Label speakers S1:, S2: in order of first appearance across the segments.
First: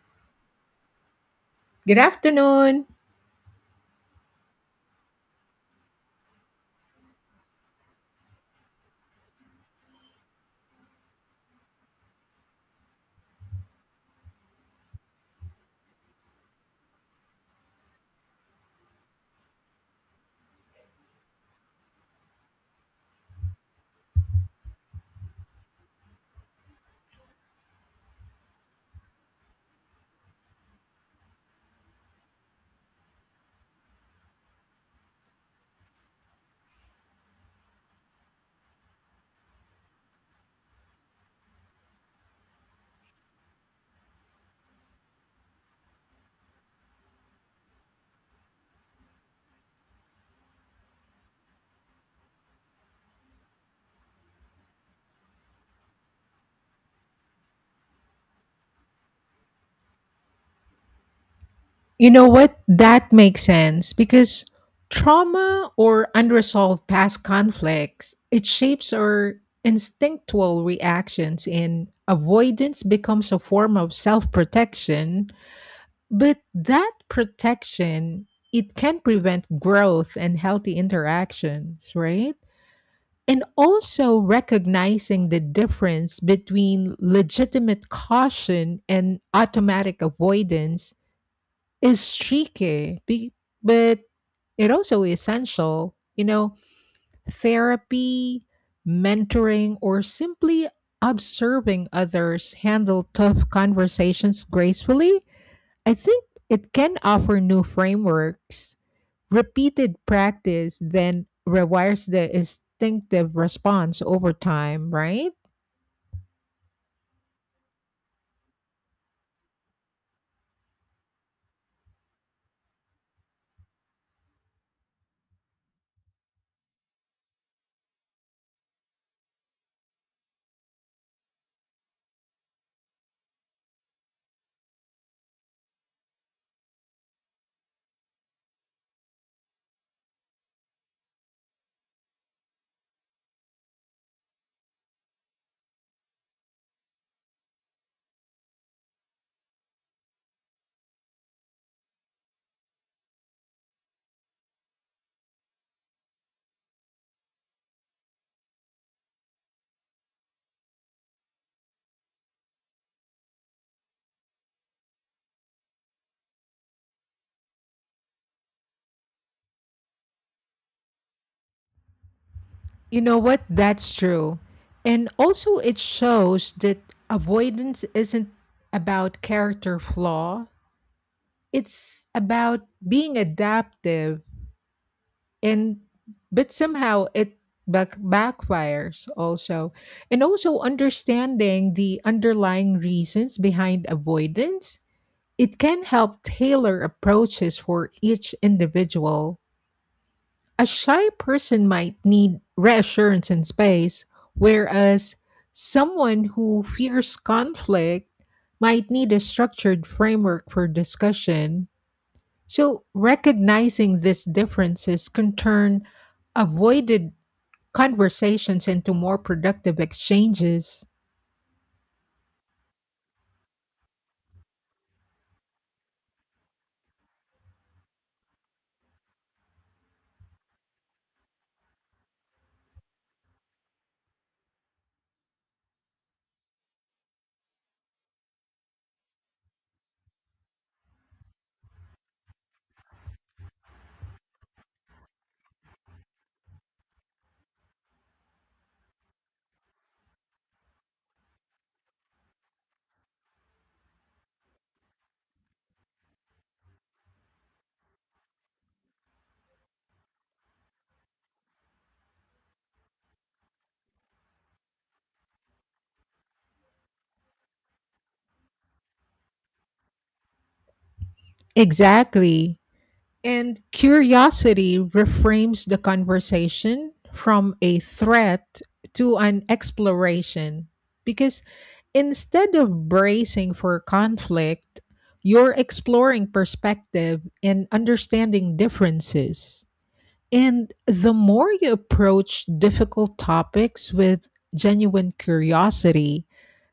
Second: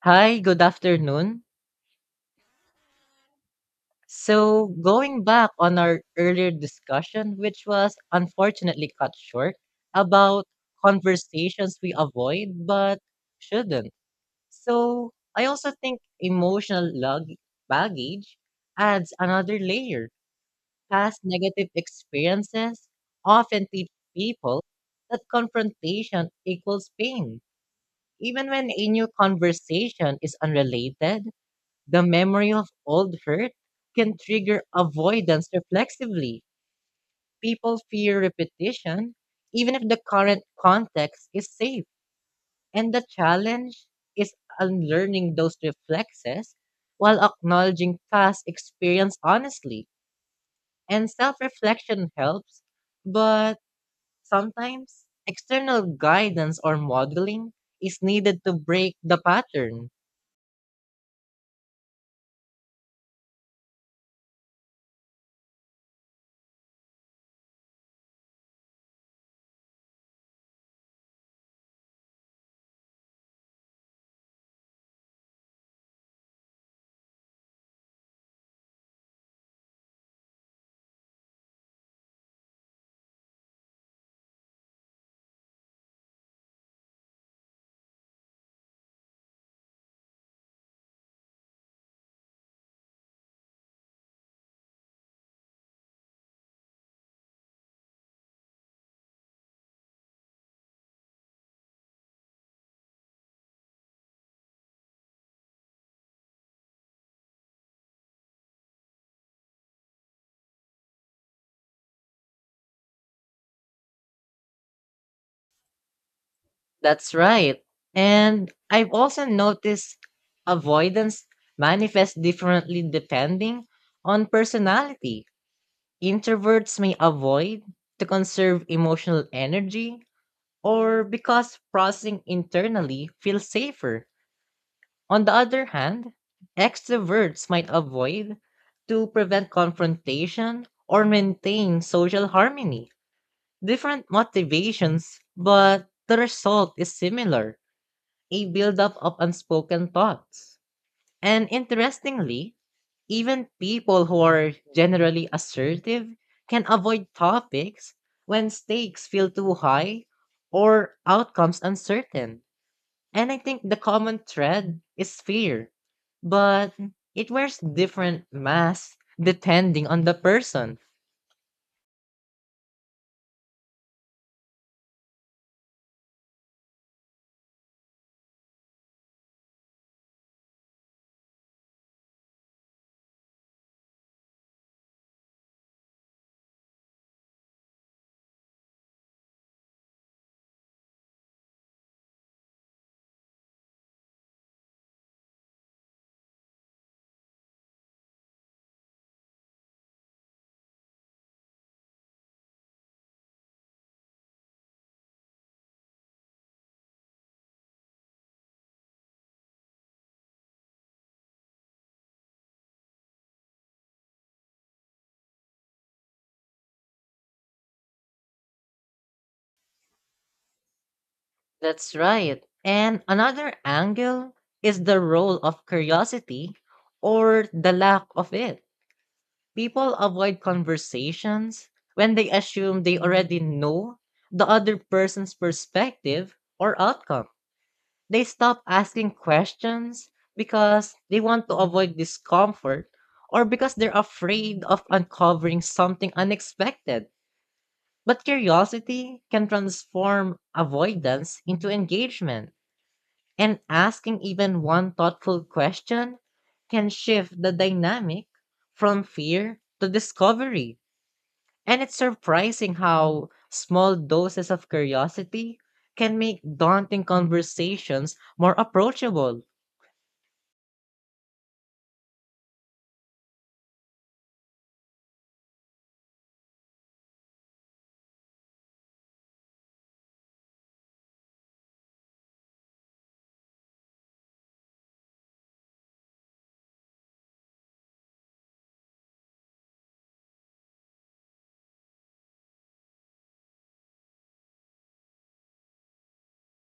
S1: Hi, good afternoon.
S2: Good afternoon.
S1: So, going back on our earlier discussion, which was unfortunately cut short, about conversations we avoid but shouldn't. So, I also think emotional baggage adds another layer. Past negative experiences often teach people that confrontation equals pain. Even when a new conversation is unrelated, the memory of old hurt can trigger avoidance reflexively. People fear repetition, even if the current context is safe. And the challenge is unlearning those reflexes while acknowledging past experience honestly. And self reflection helps, but sometimes external guidance or modeling is needed to break the pattern.
S2: You know what? That makes sense because trauma or unresolved past conflicts, it shapes our instinctual reactions and avoidance becomes a form of self-protection, but that protection it can prevent growth and healthy interactions, right? And also recognizing the difference between legitimate caution and automatic avoidance is tricky, but it also essential. You know, therapy, mentoring, or simply observing others handle tough conversations gracefully. I think it can offer new frameworks. Repeated practice then rewires the instinctive response over time, right?
S1: That's right. And I've also noticed avoidance manifests differently depending on personality. Introverts may avoid to conserve emotional energy or because processing internally feels safer. On the other hand, extroverts might avoid to prevent confrontation or maintain social harmony. Different motivations, but the result is similar, a buildup of unspoken thoughts. And interestingly, even people who are generally assertive can avoid topics when stakes feel too high or outcomes uncertain. And I think the common thread is fear, but it wears different masks depending on the person.
S2: You know what? That's true. And also, it shows that avoidance isn't about character flaw, it's about being adaptive. And but somehow it back, backfires also. And also, understanding the underlying reasons behind avoidance, it can help tailor approaches for each individual. A shy person might need reassurance and space, whereas someone who fears conflict might need a structured framework for discussion. So, recognizing these differences can turn avoided conversations into more productive exchanges.
S1: That's right. And another angle is the role of curiosity, or the lack of it. People avoid conversations when they assume they already know the other person's perspective or outcome. They stop asking questions because they want to avoid discomfort or because they're afraid of uncovering something unexpected. But curiosity can transform avoidance into engagement, and asking even one thoughtful question can shift the dynamic from fear to discovery. And it's surprising how small doses of curiosity can make daunting conversations more approachable.
S2: Exactly. And curiosity reframes the conversation from a threat to an exploration because instead of bracing for conflict, you're exploring perspective and understanding differences. And the more you approach difficult topics with genuine curiosity,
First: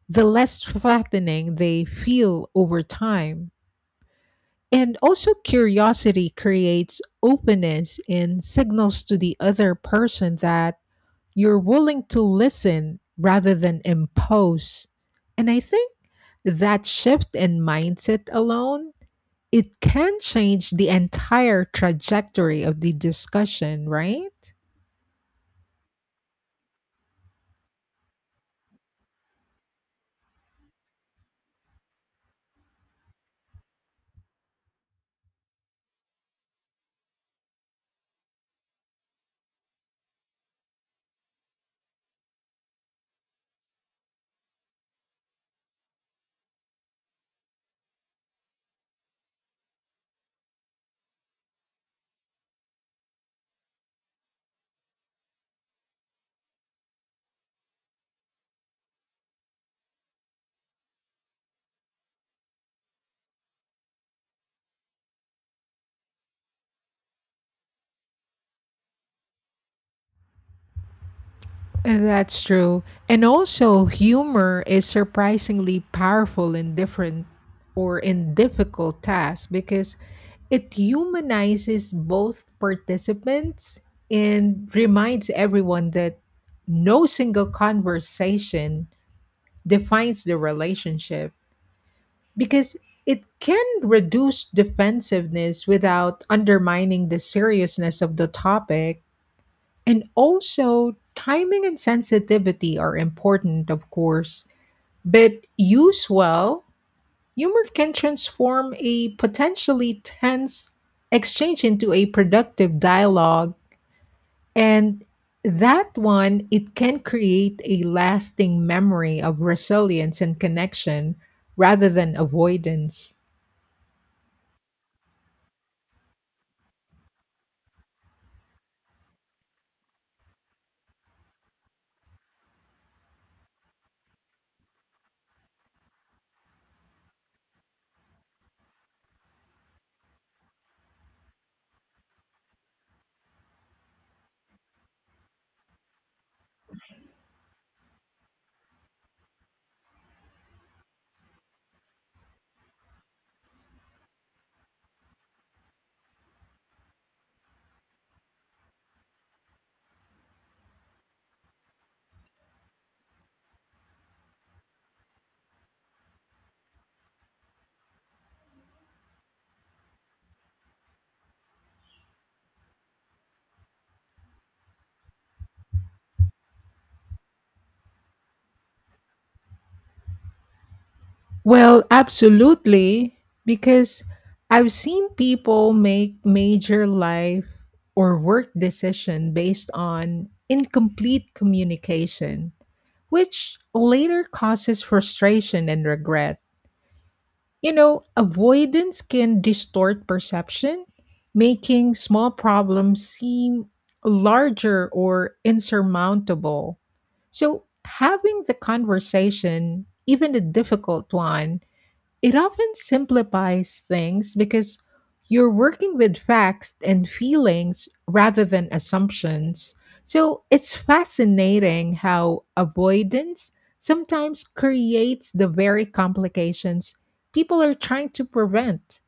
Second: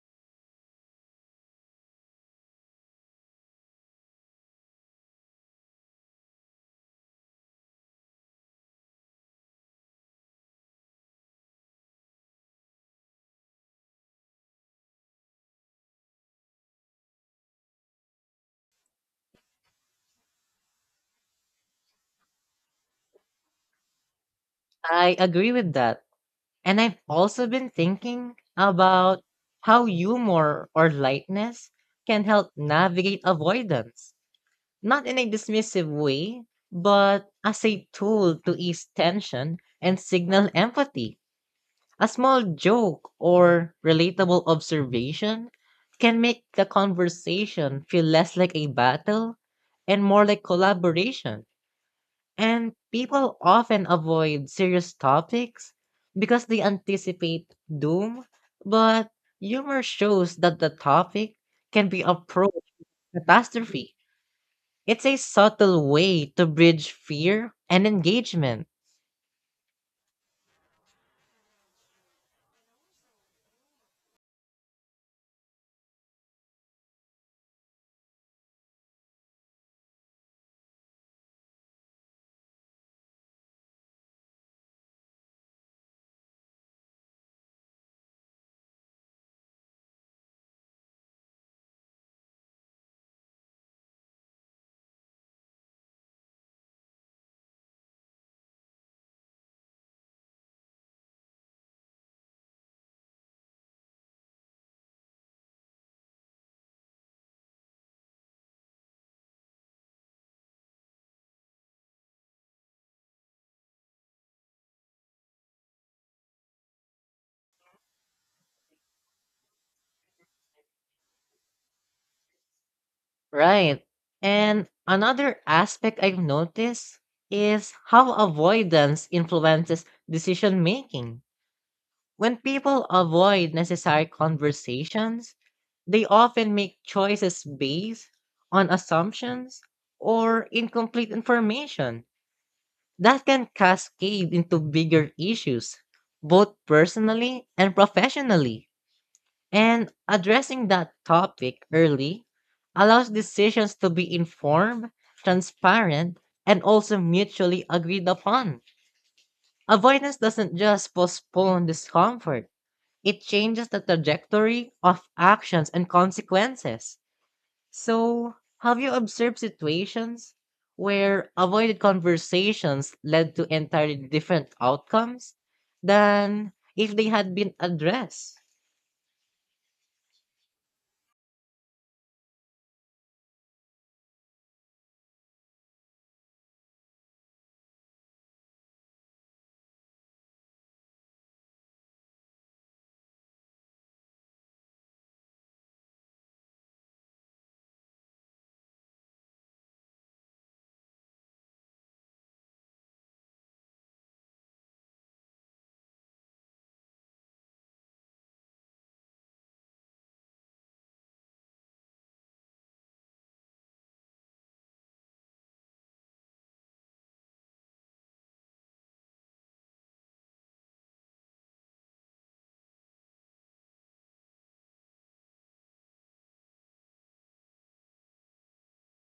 S2: the less threatening they feel over time. And also, curiosity creates openness and signals to the other person that you're willing to listen rather than impose. And I think that shift in mindset alone, it can change the entire trajectory of the discussion, right?
S1: I agree with that. And I've also been thinking about how humor or lightness can help navigate avoidance, not in a dismissive way, but as a tool to ease tension and signal empathy. A small joke or relatable observation can make the conversation feel less like a battle and more like collaboration. And people often avoid serious topics because they anticipate doom, but humor shows that the topic can be approached catastrophe. It's a subtle way to bridge fear and engagement.
S2: That's true. And also, humor is surprisingly powerful in different or in difficult tasks because it humanizes both participants and reminds everyone that no single conversation defines the relationship because it can reduce defensiveness without undermining the seriousness of the topic and also, timing and sensitivity are important, of course, but used well, humor can transform a potentially tense exchange into a productive dialogue. And that one, it can create a lasting memory of resilience and connection rather than avoidance.
S1: Right. And another aspect I've noticed is how avoidance influences decision making. When people avoid necessary conversations, they often make choices based on assumptions or incomplete information that can cascade into bigger issues, both personally and professionally. And addressing that topic early allows decisions to be informed, transparent, and also mutually agreed upon. Avoidance doesn't just postpone discomfort, it changes the trajectory of actions and consequences. So, have you observed situations where avoided conversations led to entirely different outcomes than if they had been addressed?
S2: Well, absolutely, because I've seen people make major life or work decision based on incomplete communication, which later causes frustration and regret. You know, avoidance can distort perception, making small problems seem larger or insurmountable. So, having the conversation, even a difficult one, it often simplifies things because you're working with facts and feelings rather than assumptions. So it's fascinating how avoidance sometimes creates the very complications people are trying to prevent.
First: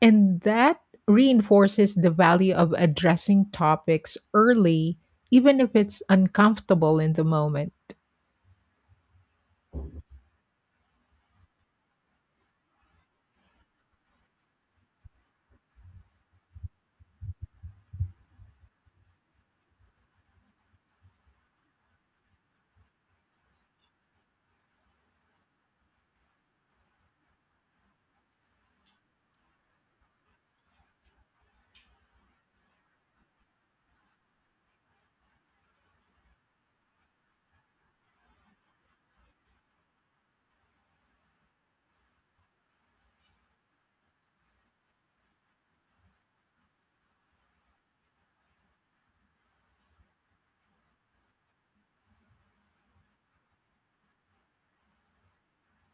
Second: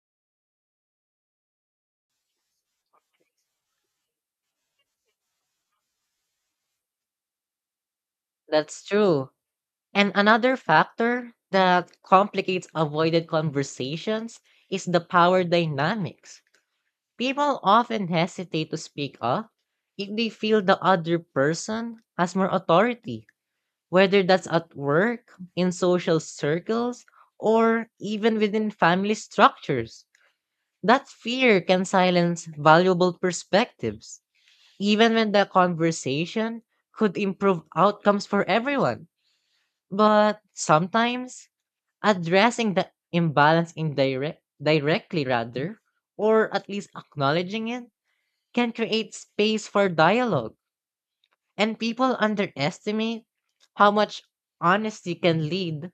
S2: And that reinforces the value of addressing topics early, even if it's uncomfortable in the moment.
S1: That's true. And another factor that complicates avoided conversations is the power dynamics. People often hesitate to speak up if they feel the other person has more authority, whether that's at work, in social circles, or even within family structures. That fear can silence valuable perspectives, even when the conversation could improve outcomes for everyone. But sometimes, addressing the imbalance indirect directly rather, or at least acknowledging it, can create space for dialogue. And people underestimate how much honesty can lead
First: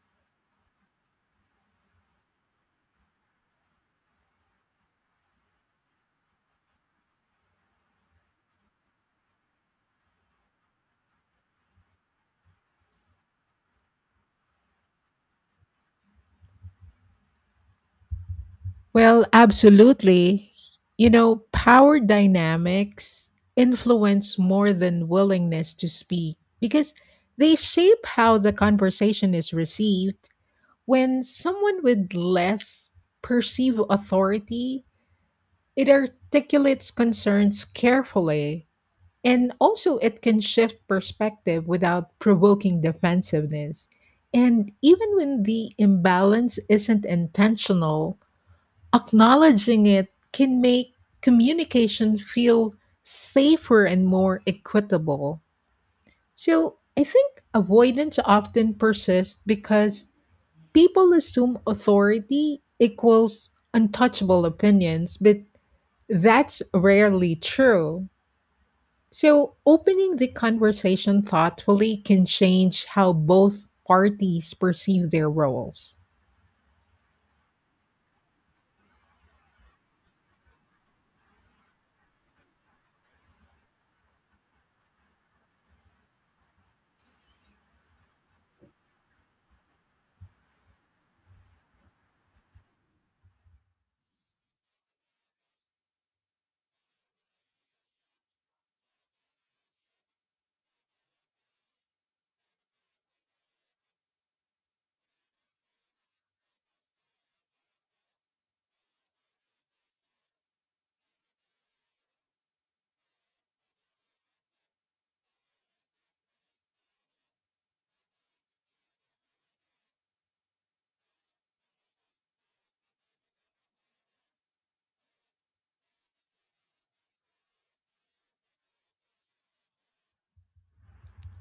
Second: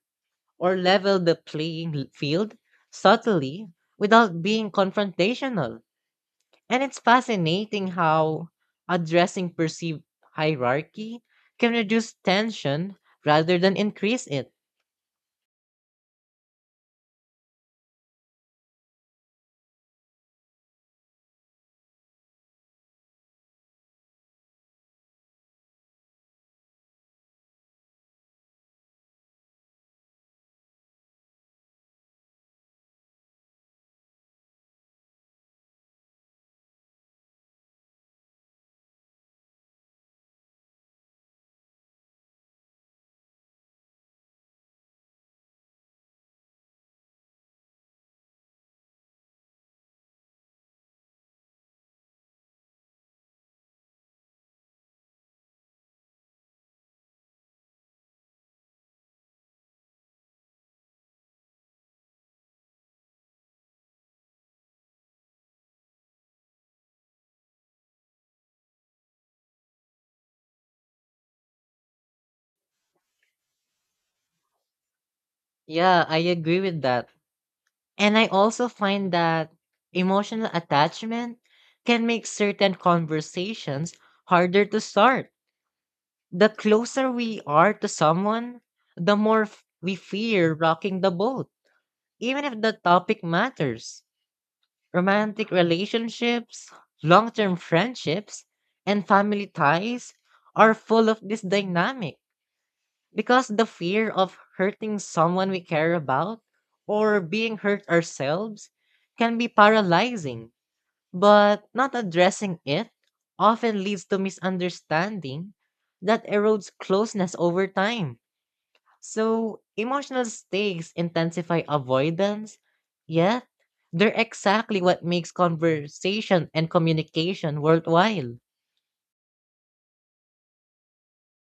S1: or level the playing field subtly, without being confrontational. And it's fascinating how addressing perceived hierarchy can reduce tension rather than increase it.
S2: Well, absolutely. You know, power dynamics influence more than willingness to speak because they shape how the conversation is received. When someone with less perceived authority, it articulates concerns carefully. And also, it can shift perspective without provoking defensiveness. And even when the imbalance isn't intentional, acknowledging it can make communication feel safer and more equitable. So I think avoidance often persists because people assume authority equals untouchable opinions, but that's rarely true. So opening the conversation thoughtfully can change how both parties perceive their roles.
S1: Yeah, I agree with that. And I also find that emotional attachment can make certain conversations harder to start. The closer we are to someone, the more we fear rocking the boat, even if the topic matters. Romantic relationships, long term friendships, and family ties are full of this dynamic because the fear of hurting someone we care about or being hurt ourselves can be paralyzing, but not addressing it often leads to misunderstanding that erodes closeness over time. So emotional stakes intensify avoidance, yet they're exactly what makes conversation and communication worthwhile.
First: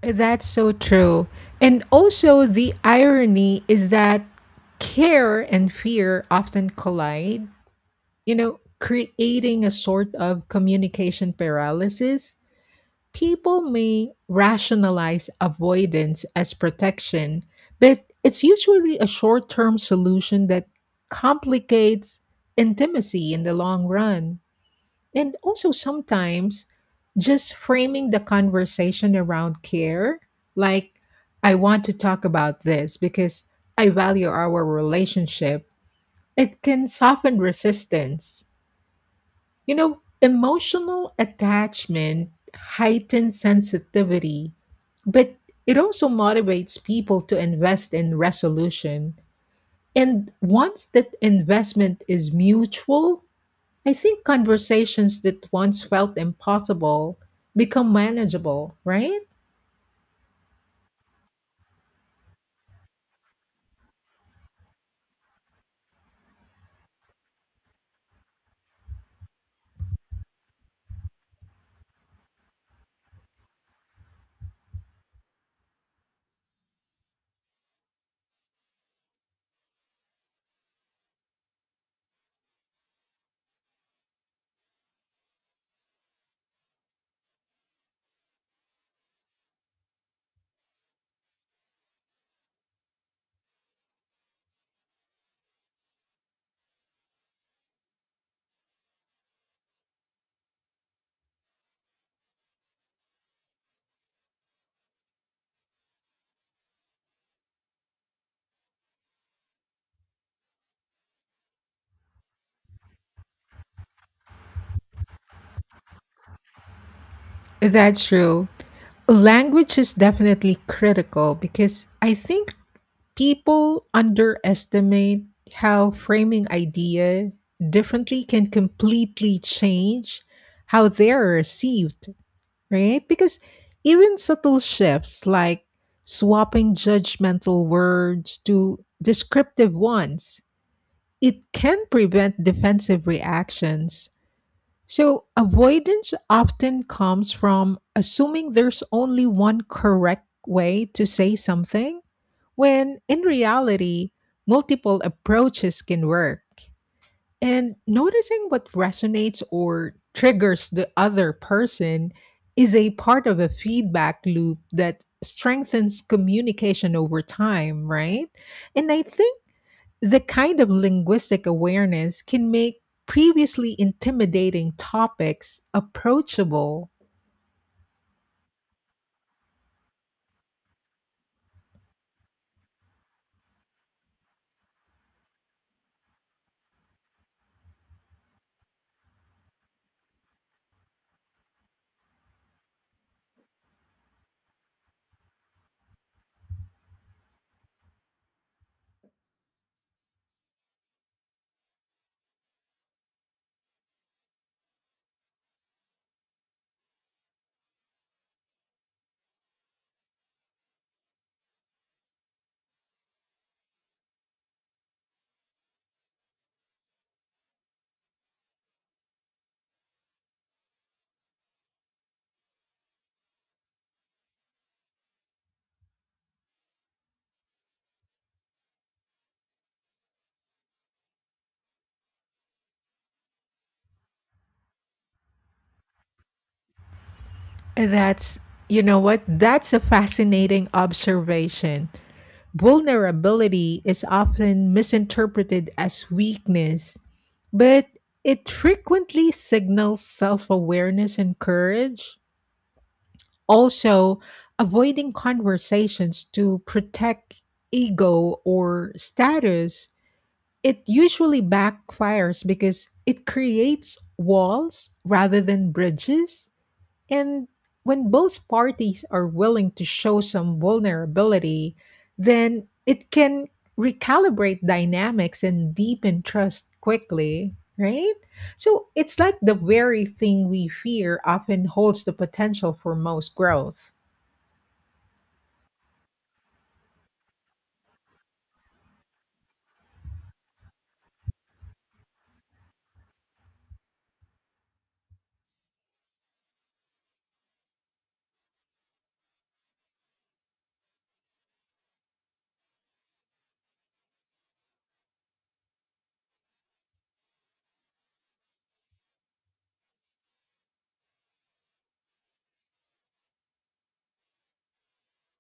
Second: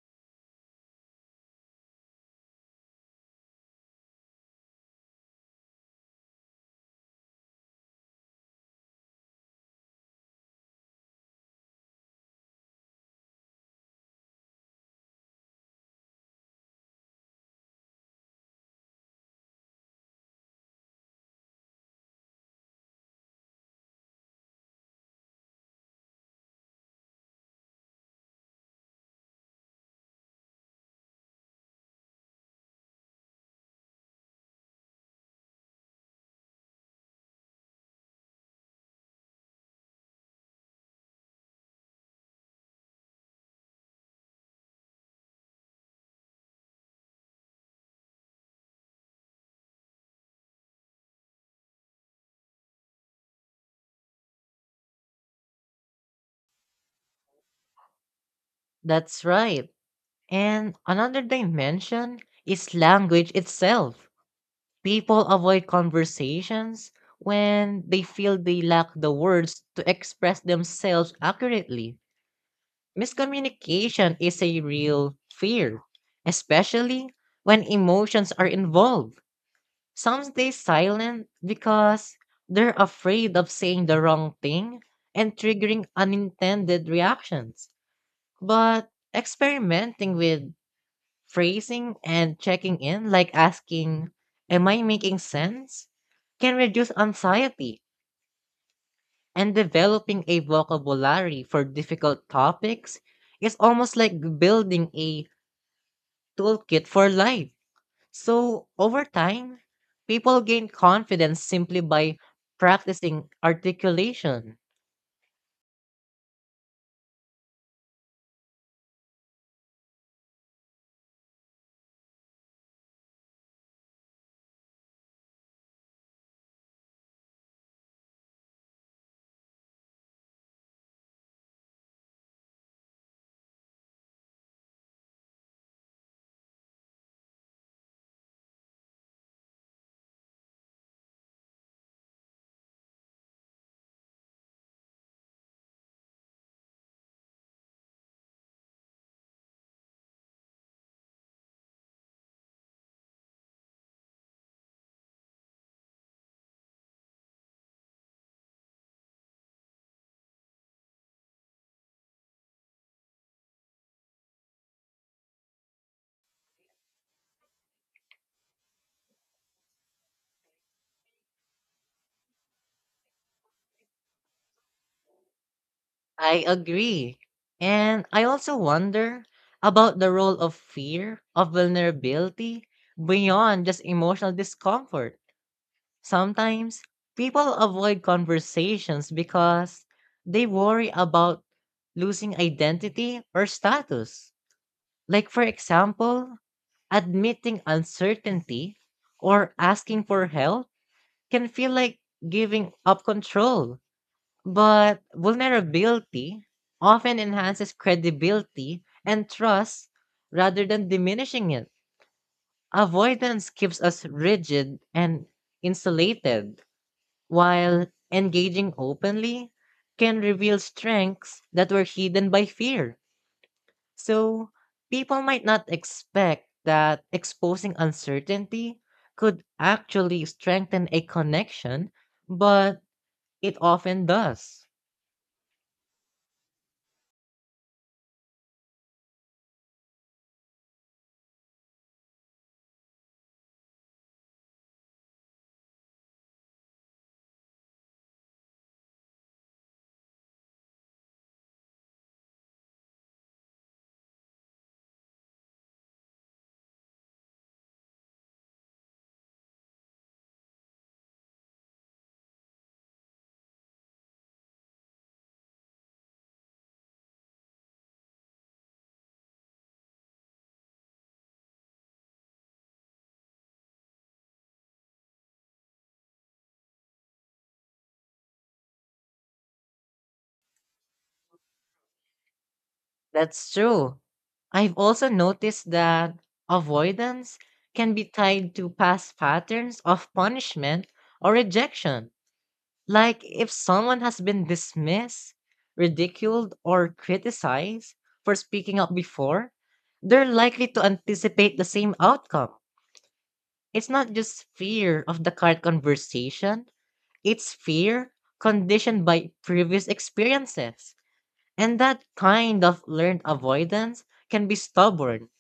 S2: That's so true. And also, the irony is that care and fear often collide, you know, creating a sort of communication paralysis. People may rationalize avoidance as protection, but it's usually a short term solution that complicates intimacy in the long run. And also sometimes just framing the conversation around care, like, I want to talk about this because I value our relationship, it can soften resistance. You know, emotional attachment heightens sensitivity, but it also motivates people to invest in resolution. And once that investment is mutual, I think conversations that once felt impossible become manageable, right?
S1: That's right. And another dimension is language itself. People avoid conversations when they feel they lack the words to express themselves accurately. Miscommunication is a real fear, especially when emotions are involved. Some stay silent because they're afraid of saying the wrong thing and triggering unintended reactions. But experimenting with phrasing and checking in, like asking, "Am I making sense?" can reduce anxiety, and developing a vocabulary for difficult topics is almost like building a toolkit for life. So, over time, people gain confidence simply by practicing articulation.
S2: That's true. Language is definitely critical because I think people underestimate how framing idea differently can completely change how they're received, right? Because even subtle shifts like swapping judgmental words to descriptive ones, it can prevent defensive reactions. So, avoidance often comes from assuming there's only one correct way to say something, when in reality, multiple approaches can work. And noticing what resonates or triggers the other person is a part of a feedback loop that strengthens communication over time, right? And I think the kind of linguistic awareness can make previously intimidating topics
S1: I
S2: approachable.
S1: agree. And I also wonder about the role of fear, of vulnerability, beyond just emotional discomfort. Sometimes people avoid conversations because they worry about losing identity or status. Like, for example, admitting uncertainty or asking for help can feel like giving up control. But vulnerability often enhances credibility and trust rather than diminishing it. Avoidance keeps us rigid and insulated, while engaging openly can reveal strengths that were hidden by fear. So, people might not expect that exposing uncertainty could actually strengthen a connection, but it often does.
S2: That's, you know what, that's a fascinating observation. Vulnerability is often misinterpreted as weakness, but it frequently signals self awareness and courage. Also, avoiding conversations to protect ego or status, it usually backfires because it creates walls rather than bridges. And when both parties are willing to show some vulnerability, then it can recalibrate dynamics and deepen trust quickly, right? So it's like the very thing we fear often holds the potential for most
S1: That's
S2: growth.
S1: true. I've also noticed that avoidance can be tied to past patterns of punishment or rejection. Like if someone has been dismissed, ridiculed, or criticized for speaking up before, they're likely to anticipate the same outcome. It's not just fear of the current conversation, it's fear conditioned by previous experiences. And that kind of learned avoidance can be stubborn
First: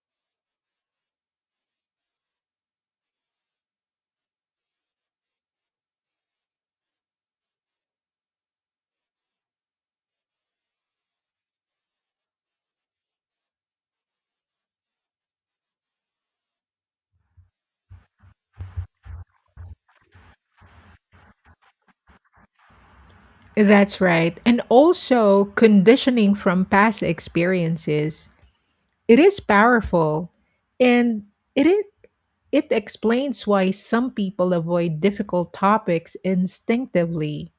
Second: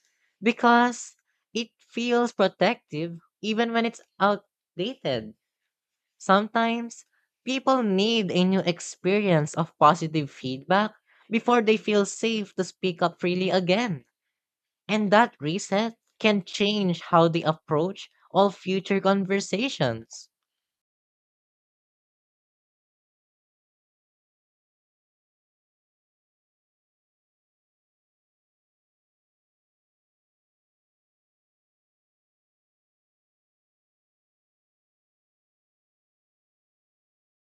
S1: because it feels protective even when it's outdated. Sometimes people need a new experience of positive feedback before they feel safe to speak up freely again. And that reset can change how they approach all future conversations.
S2: That's right. And also conditioning from past experiences. It is powerful, and it, it it explains why some people avoid difficult topics instinctively,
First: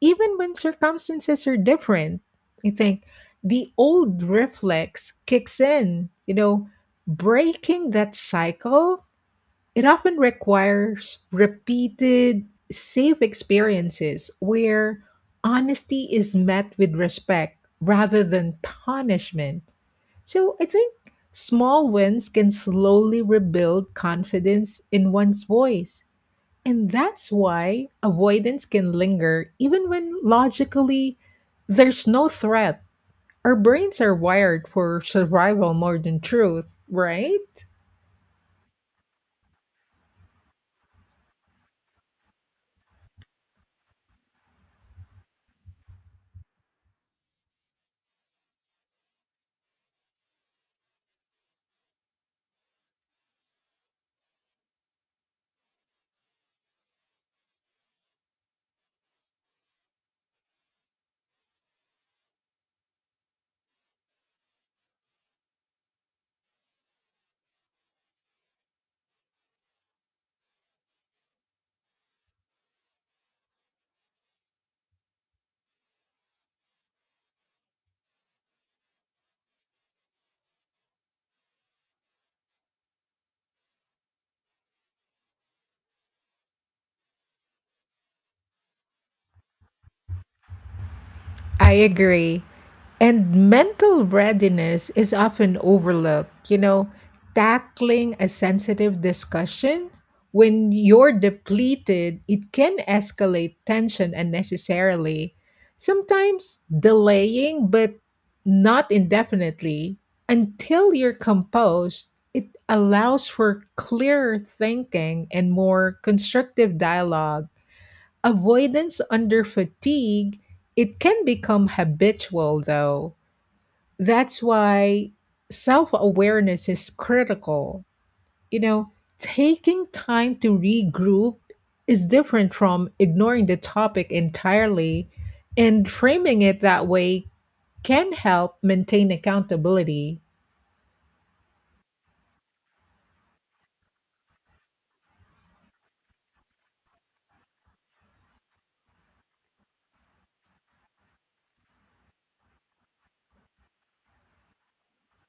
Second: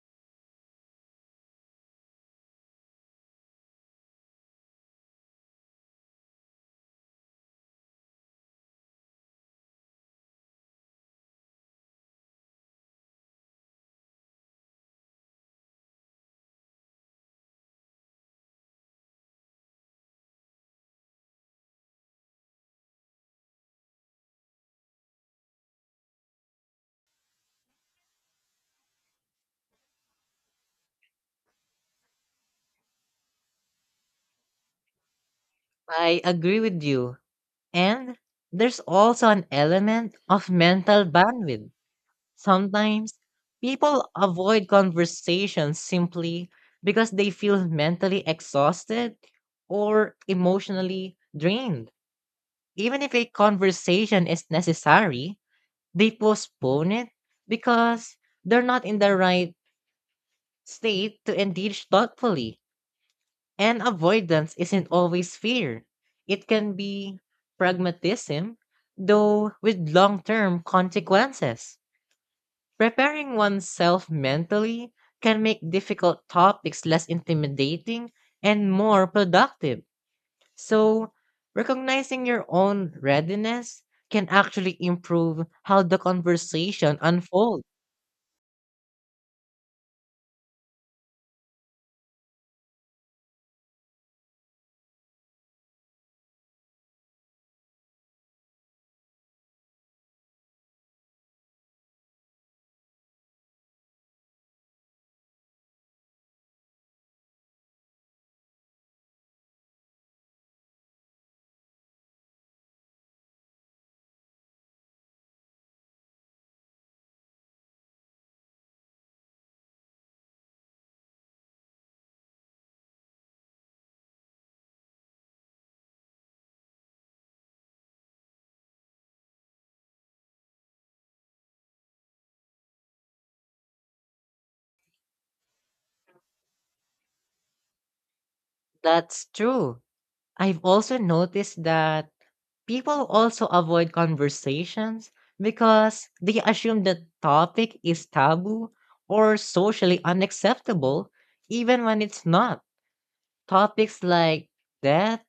S2: even when circumstances are different. I think the old reflex kicks in, you know, breaking that cycle. It often requires repeated, safe experiences where honesty is met with respect rather than punishment. So I think small wins can slowly rebuild confidence in one's voice. And that's why avoidance can linger even when logically there's no threat. Our brains are wired for survival more
S1: I
S2: than
S1: agree
S2: truth,
S1: with you.
S2: right?
S1: And there's also an element of mental bandwidth. Sometimes people avoid conversations simply because they feel mentally exhausted or emotionally drained. Even if a conversation is necessary, they postpone it because they're not in the right state to engage thoughtfully. And avoidance isn't always fear, it can be pragmatism, though with long term consequences. Preparing oneself mentally can make difficult topics less intimidating and more productive. So, recognizing your own readiness can actually improve how the conversation unfolds.
S2: I agree. And mental readiness is often overlooked. You know, tackling a sensitive discussion when you're depleted, it can escalate tension unnecessarily. Sometimes delaying, but not indefinitely, until you're composed, it allows for clearer thinking and more constructive dialogue. Avoidance under fatigue, it can become habitual though. That's why self awareness is critical. You know, taking time to regroup is different from ignoring the topic entirely, and framing it that way can help maintain
S1: That's true.
S2: accountability.
S1: I've also noticed that people also avoid conversations because they assume the topic is taboo or socially unacceptable, even when it's not. Topics like death,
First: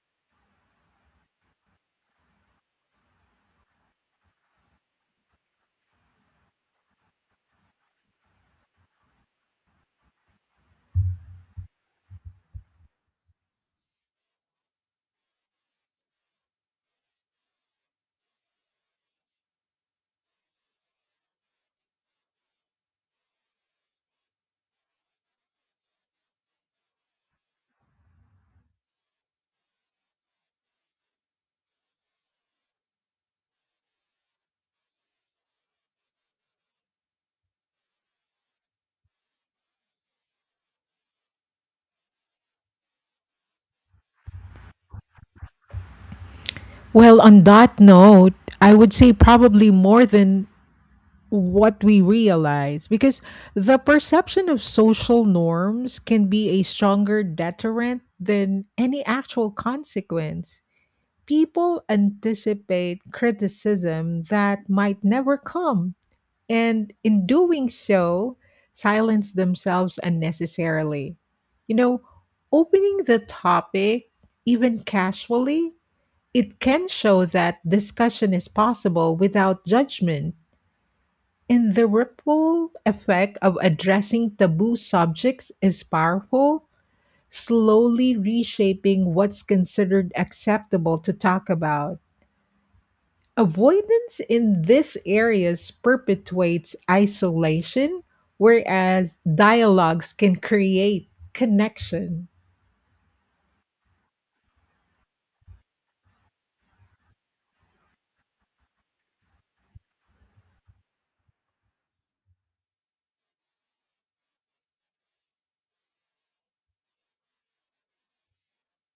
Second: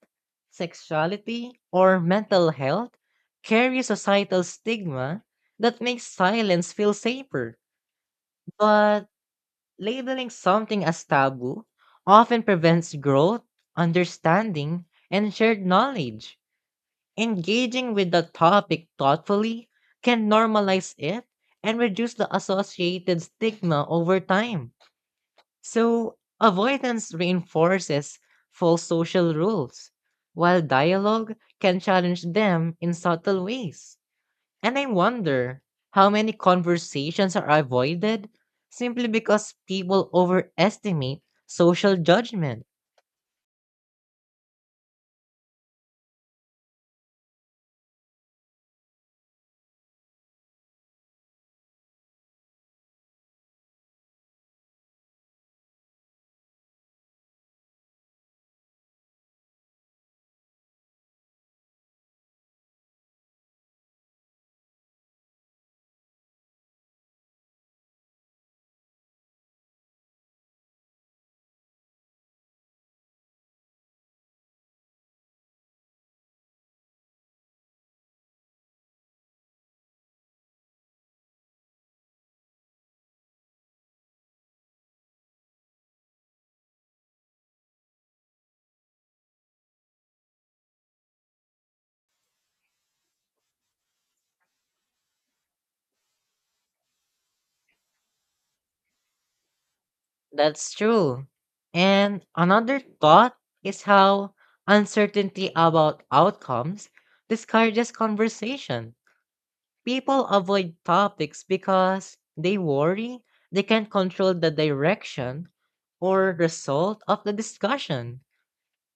S1: sexuality, or mental health carry societal stigma that makes silence feel safer. But labeling something as taboo often prevents growth, understanding, and shared knowledge. Engaging with the topic thoughtfully can normalize it and reduce the associated stigma over time. So, avoidance reinforces false social rules, while dialogue can challenge them in subtle ways. And I wonder how many conversations are avoided simply because people overestimate social judgment.
S2: Well, on that note, I would say probably more than what we realize because the perception of social norms can be a stronger deterrent than any actual consequence. People anticipate criticism that might never come, and in doing so, silence themselves unnecessarily. You know, opening the topic, even casually, it can show that discussion is possible without judgment, and the ripple effect of addressing taboo subjects is powerful, slowly reshaping what's considered acceptable to talk about. Avoidance in these areas perpetuates isolation, whereas dialogues can
S1: That's
S2: create
S1: true. And
S2: connection.
S1: another thought is how uncertainty about outcomes discourages conversation. People avoid topics because they worry they can't control the direction or result of the discussion.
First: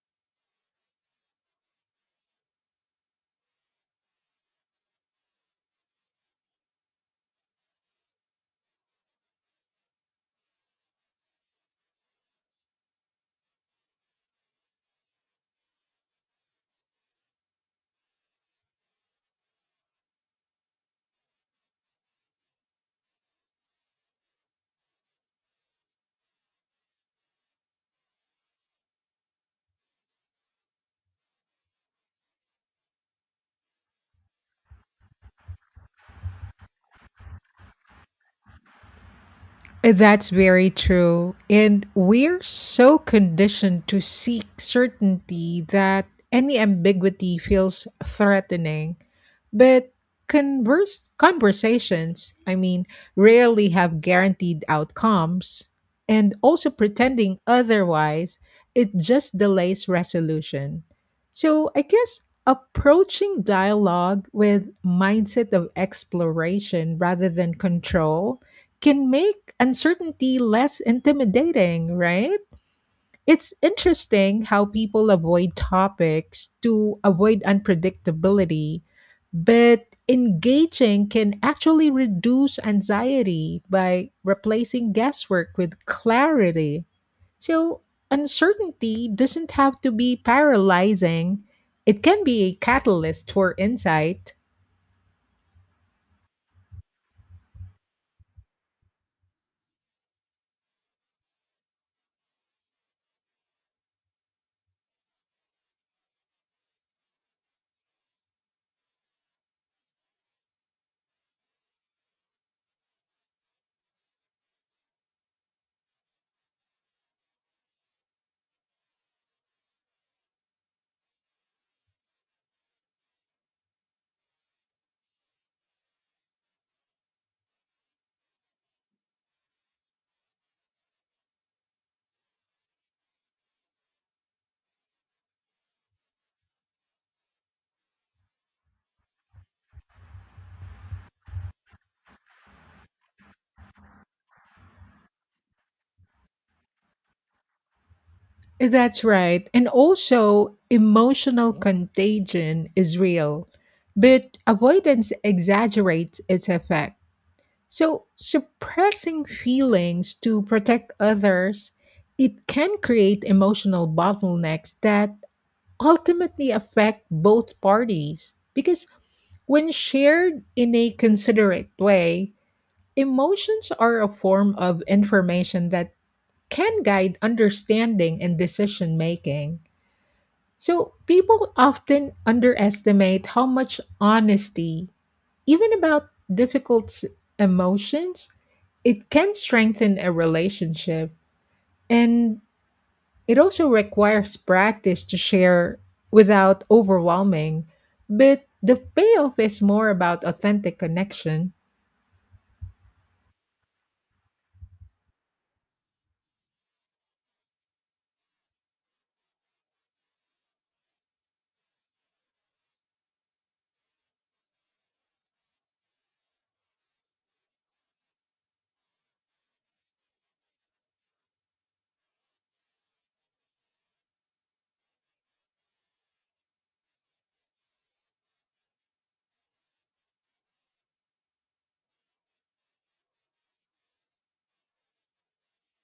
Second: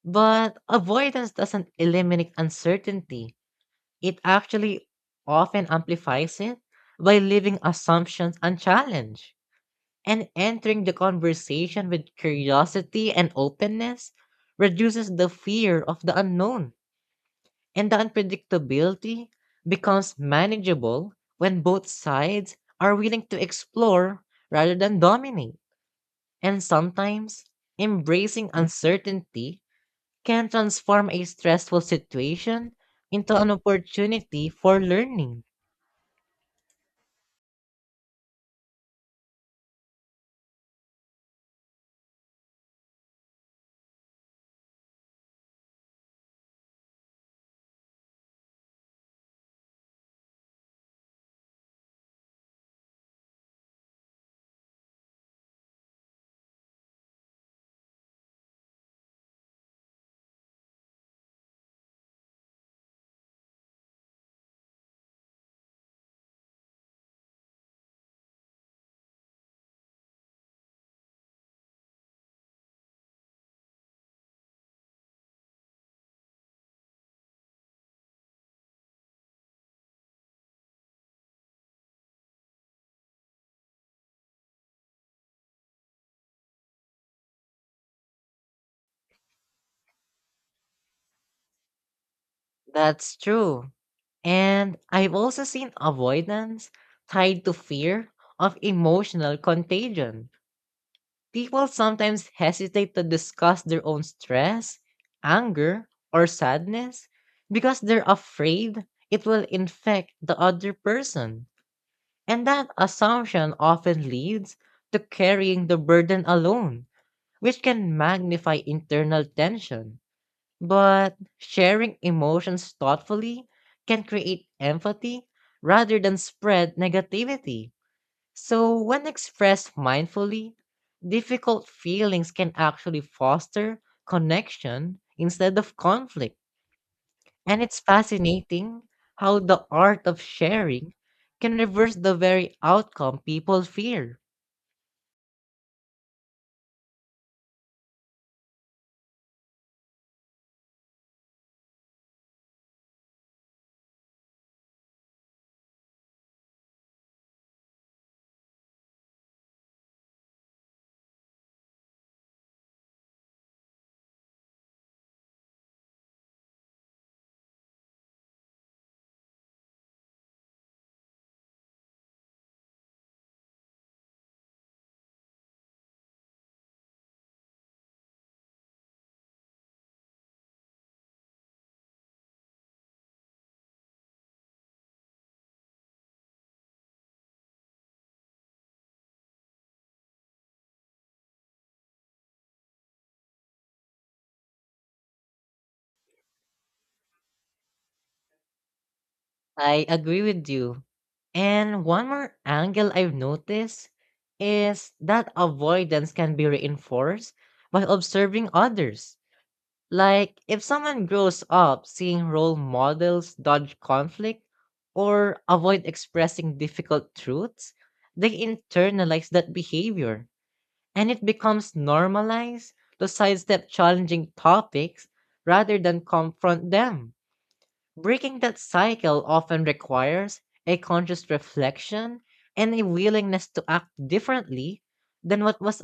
S1: But avoidance doesn't eliminate uncertainty, it actually often amplifies it by leaving assumptions unchallenged. And entering the conversation with curiosity and openness reduces the fear of the unknown. And the unpredictability becomes manageable when both sides are willing to explore rather than dominate. And sometimes, embracing uncertainty can transform a stressful situation into an opportunity for learning.
S2: That's very true. And we're so conditioned to seek certainty that any ambiguity feels threatening. But converse conversations, I mean, rarely have guaranteed outcomes. And also pretending otherwise, it just delays resolution. So I guess approaching dialogue with mindset of exploration rather than control can make uncertainty less intimidating, right? It's interesting how people avoid topics to avoid unpredictability, but engaging can actually reduce anxiety by replacing guesswork with clarity. So, uncertainty doesn't have to be paralyzing, it can be a
S1: That's
S2: catalyst for
S1: true.
S2: insight.
S1: And I've also seen avoidance tied to fear of emotional contagion. People sometimes hesitate to discuss their own stress, anger, or sadness because they're afraid it will infect the other person. And that assumption often leads to carrying the burden alone, which can magnify internal tension. But sharing emotions thoughtfully can create empathy rather than spread negativity. So, when expressed mindfully, difficult feelings can actually foster connection instead of conflict. And it's fascinating how the art of sharing can reverse the very outcome people fear.
S2: That's right. And also, emotional contagion is real, but avoidance exaggerates its effect. So, suppressing feelings to protect others, it can create emotional bottlenecks that ultimately affect both parties because when shared in a considerate way, emotions are a form of information that can guide understanding and decision making. So, people often underestimate how much honesty, even about emotions, it can strengthen a relationship. And it also requires practice to share without overwhelming. But the payoff is
S1: I
S2: more
S1: agree
S2: about
S1: with
S2: authentic
S1: you.
S2: connection.
S1: And one more angle I've noticed is that avoidance can be reinforced by observing others. Like, if someone grows up seeing role models dodge conflict or avoid expressing difficult truths, they internalize that behavior and it becomes normalized to sidestep challenging topics rather than confront them. Breaking that cycle often requires a conscious reflection and a willingness to act differently than what was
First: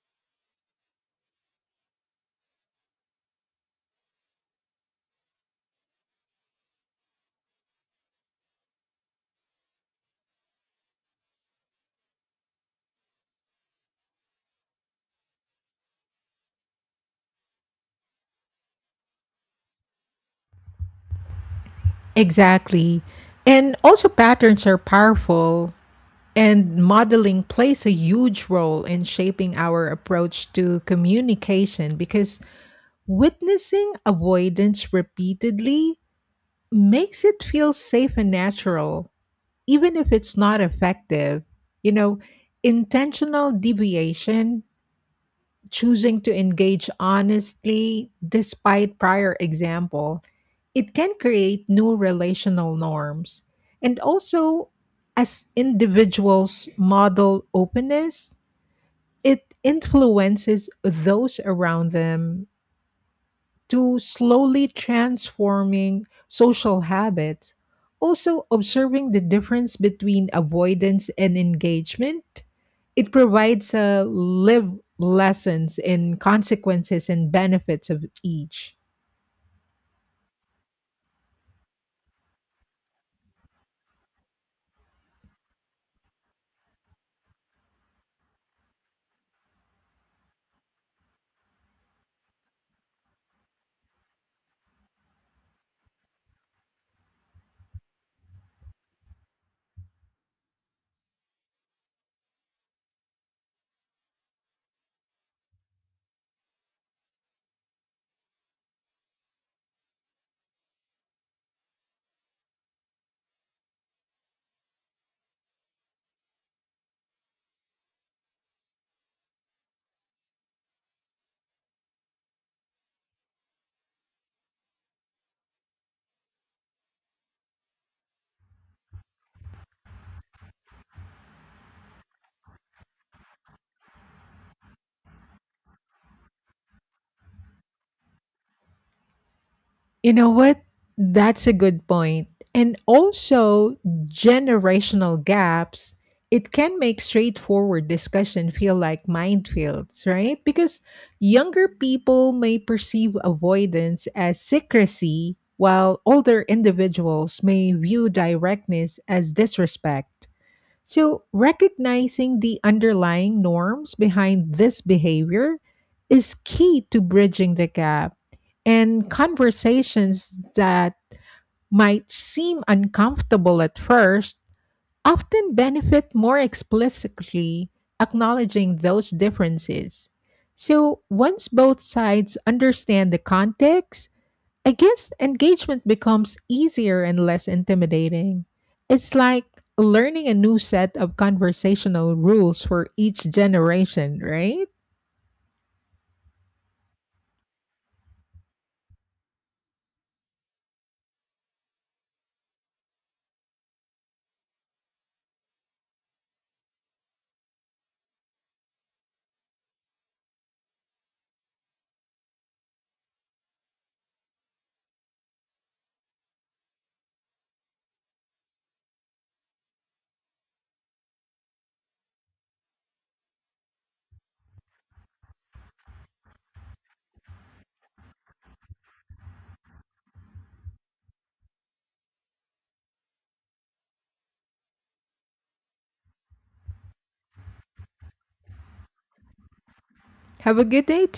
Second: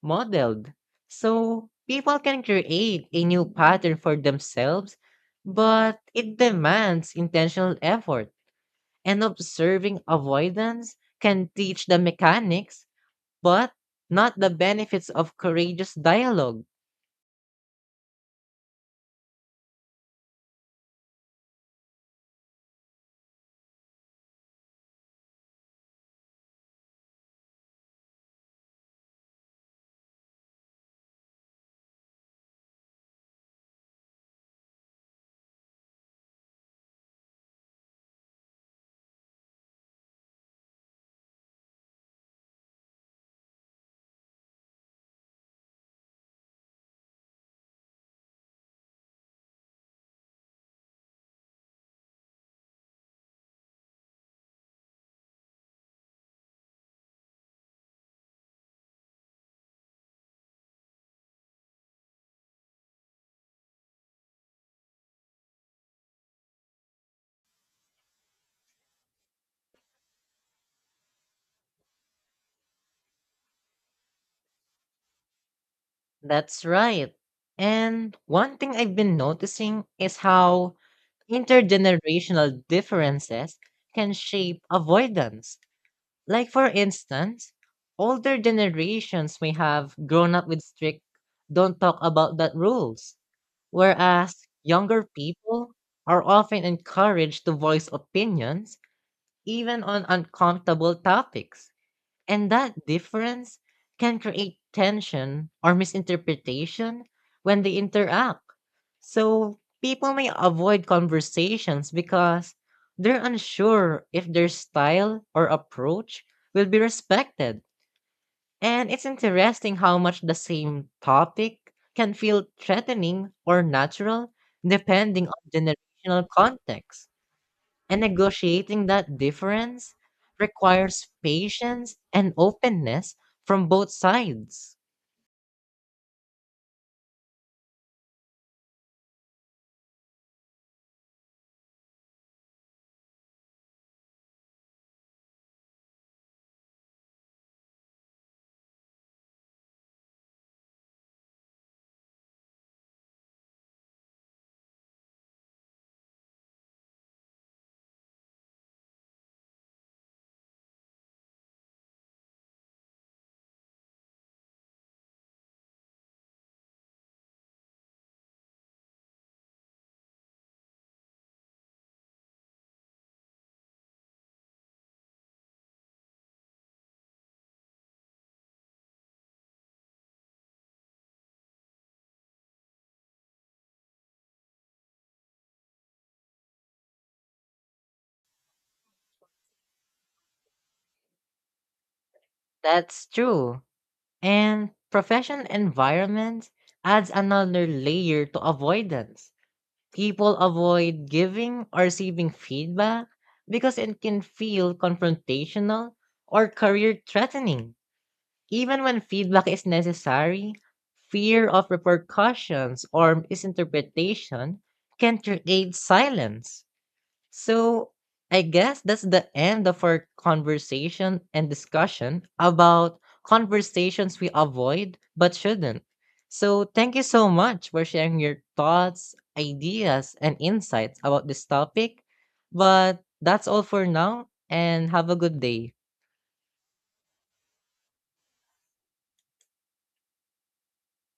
S1: modeled. So people can create a new pattern for themselves, but it demands intentional effort. And observing avoidance can teach the mechanics, but not the benefits of courageous dialogue.
S2: Exactly. And also, patterns are powerful, and modeling plays a huge role in shaping our approach to communication because witnessing avoidance repeatedly makes it feel safe and natural, even if it's not effective. You know, intentional deviation, choosing to engage honestly despite prior example, it can create new relational norms. And also, as individuals model openness, it influences those around them to slowly transforming social habits, also observing the difference between avoidance and engagement. It provides a live lessons in
S1: That's
S2: consequences
S1: right.
S2: and benefits of
S1: And one thing
S2: each.
S1: I've been noticing is how intergenerational differences can shape avoidance. Like for instance, older generations may have grown up with strict "don't talk about that" rules, whereas younger people are often encouraged to voice opinions even on uncomfortable topics. And that difference can create tension or misinterpretation when they interact. So people may avoid conversations because they're unsure if their style or approach will be respected. And it's interesting how much the same topic can feel threatening or natural depending on generational context. And negotiating that difference requires patience and openness from both sides.
S2: You know what? That's a good point. And also, generational gaps, it can make straightforward discussion feel like minefields, right? Because younger people may perceive avoidance as secrecy, while older individuals may view directness as disrespect. So, recognizing the underlying norms behind this behavior is key to bridging the gap. And conversations that might seem uncomfortable at first often benefit more explicitly acknowledging those differences. So, once both sides understand the context, I guess engagement becomes easier and less intimidating. It's like learning a new set of conversational rules for
S1: That's
S2: each
S1: true.
S2: generation, right?
S1: And professional environment adds another layer to avoidance. People avoid giving or receiving feedback because it can feel confrontational or career threatening. Even when feedback is necessary, fear of repercussions or misinterpretation can create silence. So, I guess that's the end of our conversation and discussion about conversations we avoid but shouldn't. So, thank you so much for sharing your thoughts, ideas, and insights about this topic. But that's all for now, and have a good day.
S2: Have a good day